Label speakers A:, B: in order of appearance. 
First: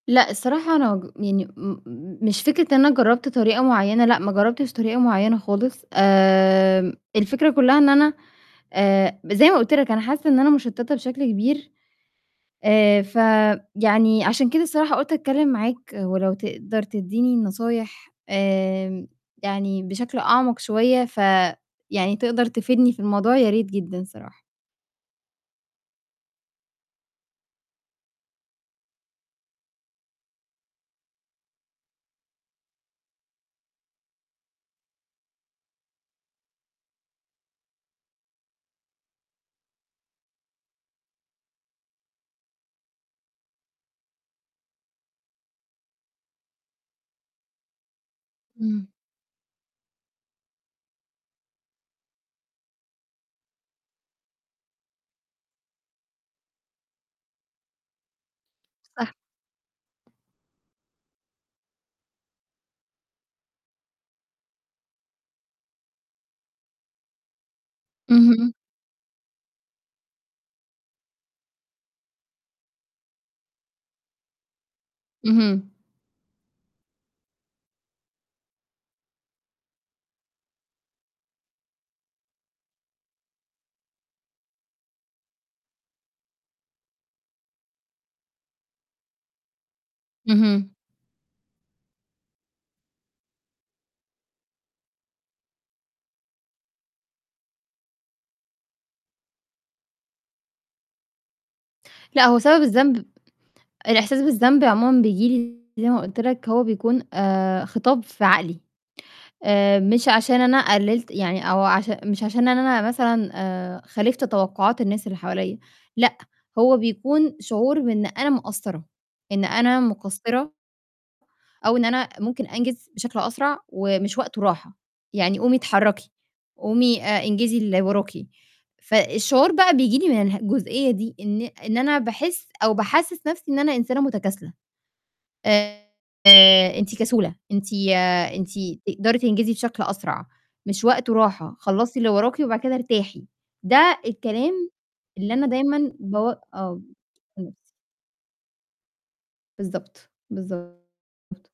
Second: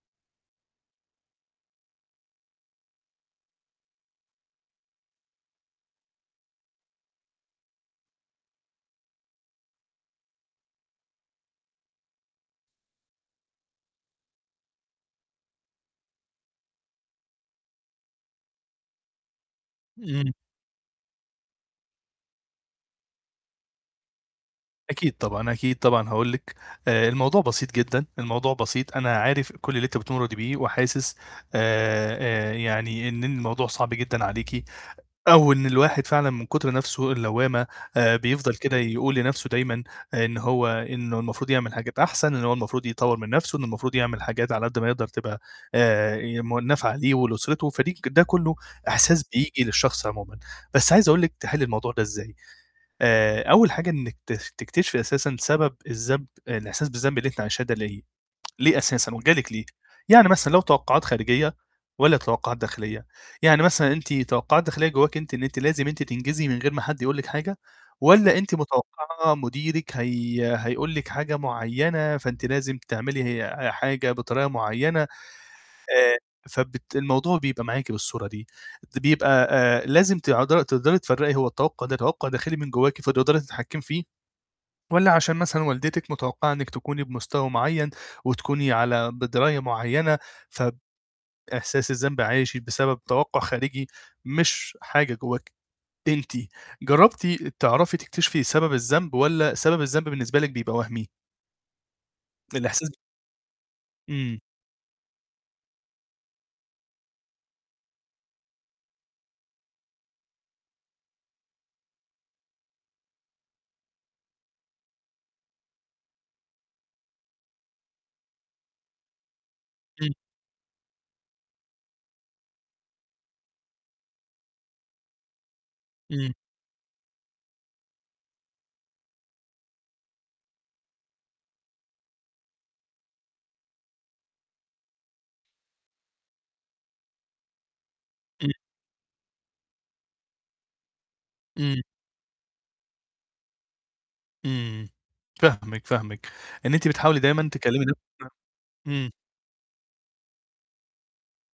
A: لأ، الصراحة أنا أجو يعني، إمم، مش فكرة إن أنا جربت طريقة مُعينة، لأ، ما جربتش طريقة مُعينة خالص. آمم، الفكرة كلها إن أنا، آآ، زي ما قُلت لك أنا حاسة إن أنا مُشتتة بشكل كبير. آآ، ف يعني، عشان كده الصراحة قُلت أتكلم معاك، ولو تقدر تدّيني النصايح، آمم، يعني بشكل
B: إمم.
A: أعمق شوية، ف يعني، تقدر تفيدني في الموضوع، يا ريت جدًا الصراحة.
B: أكيد طبعًا، أكيد طبعًا هاقول لِك، آآ، الموضوع بسيط جدًا، الموضوع بسيط. أنا عارف كل اللي أنتِ بتمُرّي بيه، وحاسس، آآ، يعني إن إن الموضوع صعب جدًا عليكِ، أو إن الواحد فعلًا من كتر نفسه اللوامة، آآ، بيفضَل كده يقول لنفسه دايمًا إن هو إنه المفروض يعمل حاجات أحسن، إنه هو المفروض يطوّر من نفسه، إنه المفروض يعمل حاجات على قد ما يقدر تبقى آآ، يم نافعة ليه ولأسرته، فدي ك ده كله
A: إمم.
B: إحساس بييجي للشخص عمومًا. بس عايز أقول لِك تحلي الموضوع ده إزاي. آآ، أول حاجة إنِك ت تكتشفي أساسًا سبب الذنب الإحساس بالذنب اللي أنتِ عايشاه ده لاقيه؟ ليه
A: صح.
B: أساسًا؟ وجه لِك ليه؟ يعني مثلًا لو توقعات خارجية والّا توقعات داخلية؟ يعني مثلًا أنتِ توقعات داخلية جواكِ أنتِ إن أنتِ لازم أنتِ تنجزي من غير ما حد يقول لِك حاجة والّا
A: اهم.
B: أنتِ متوقعة مُديرِك هي هيقول لِك حاجة معينة، فأنتِ لازم تعملي، هي حاجة بطريقة مُعينة؟ آآ،
A: اهم.
B: فبت الموضوع بيبقى معاكِ بالصورة دي. بيبقى، آآ، لازم ت تقدري تفرّقي هو التوقع ده توقع داخلي من جواكِ فتقدري تتحكمي فيه، والّا عشان مثلًا والدتِك متوقعة إنِك تكوني بمستوى معين وتكوني على بدراية مُعينة، ف
A: اهم.
B: إحساس الذنب عاشِت بسبب توقع خارجي مش حاجة جواكِ أنتِ. جربتِ تعرفي تكتشفي سبب الذنب والَّا سبب الذنب بالنسبة لِك بيبقى وهمي؟
A: لأ، هو سبب
B: الإحساس
A: الذنب الإحساس
B: إمم.
A: بالذنب عمومًا بييجي لي زي ما قُلت لك، هو بيكون، آآ خطاب في عقلي. آآ، مش عشان أنا قللت يعني أو عش مش عشان إن أنا مثلًا، آآ، خالِفت توقعات الناس اللي حواليّا، لأ، هو بيكون شعور بإن أنا مقصرة، إن أنا
B: إمم.
A: مُقصِرة أو إن أنا ممكن أنجز بشكل أسرع، ومش وقته راحة. يعني، قومي اتحركي،
B: إمم.
A: قومي، آآ انجزي اللي وراكِ. فالشعور بقى بييجي لي من اله جُزئية دي إن إن أنا باحس أو باحسس نفسي إن أنا إنسانة مُتكاسلة. آآ، أنتِ كسولة، أنتِ أنتِ
B: إمم.
A: تقدري تنجزي بشكل أسرع، مش وقته راحة،
B: إمم.
A: خلصي اللي وراكِ وبعد كده ارتاحي. ده الكلام
B: إمم.
A: اللي أنا
B: فاهمِك،
A: دايمًا
B: فاهمِك.
A: بو
B: إن
A: آه،
B: أنتِ بتحاولي دايمًا
A: لنفسي.
B: تكلمي [unintelligible] إمم.
A: بالضبط، بالضبط.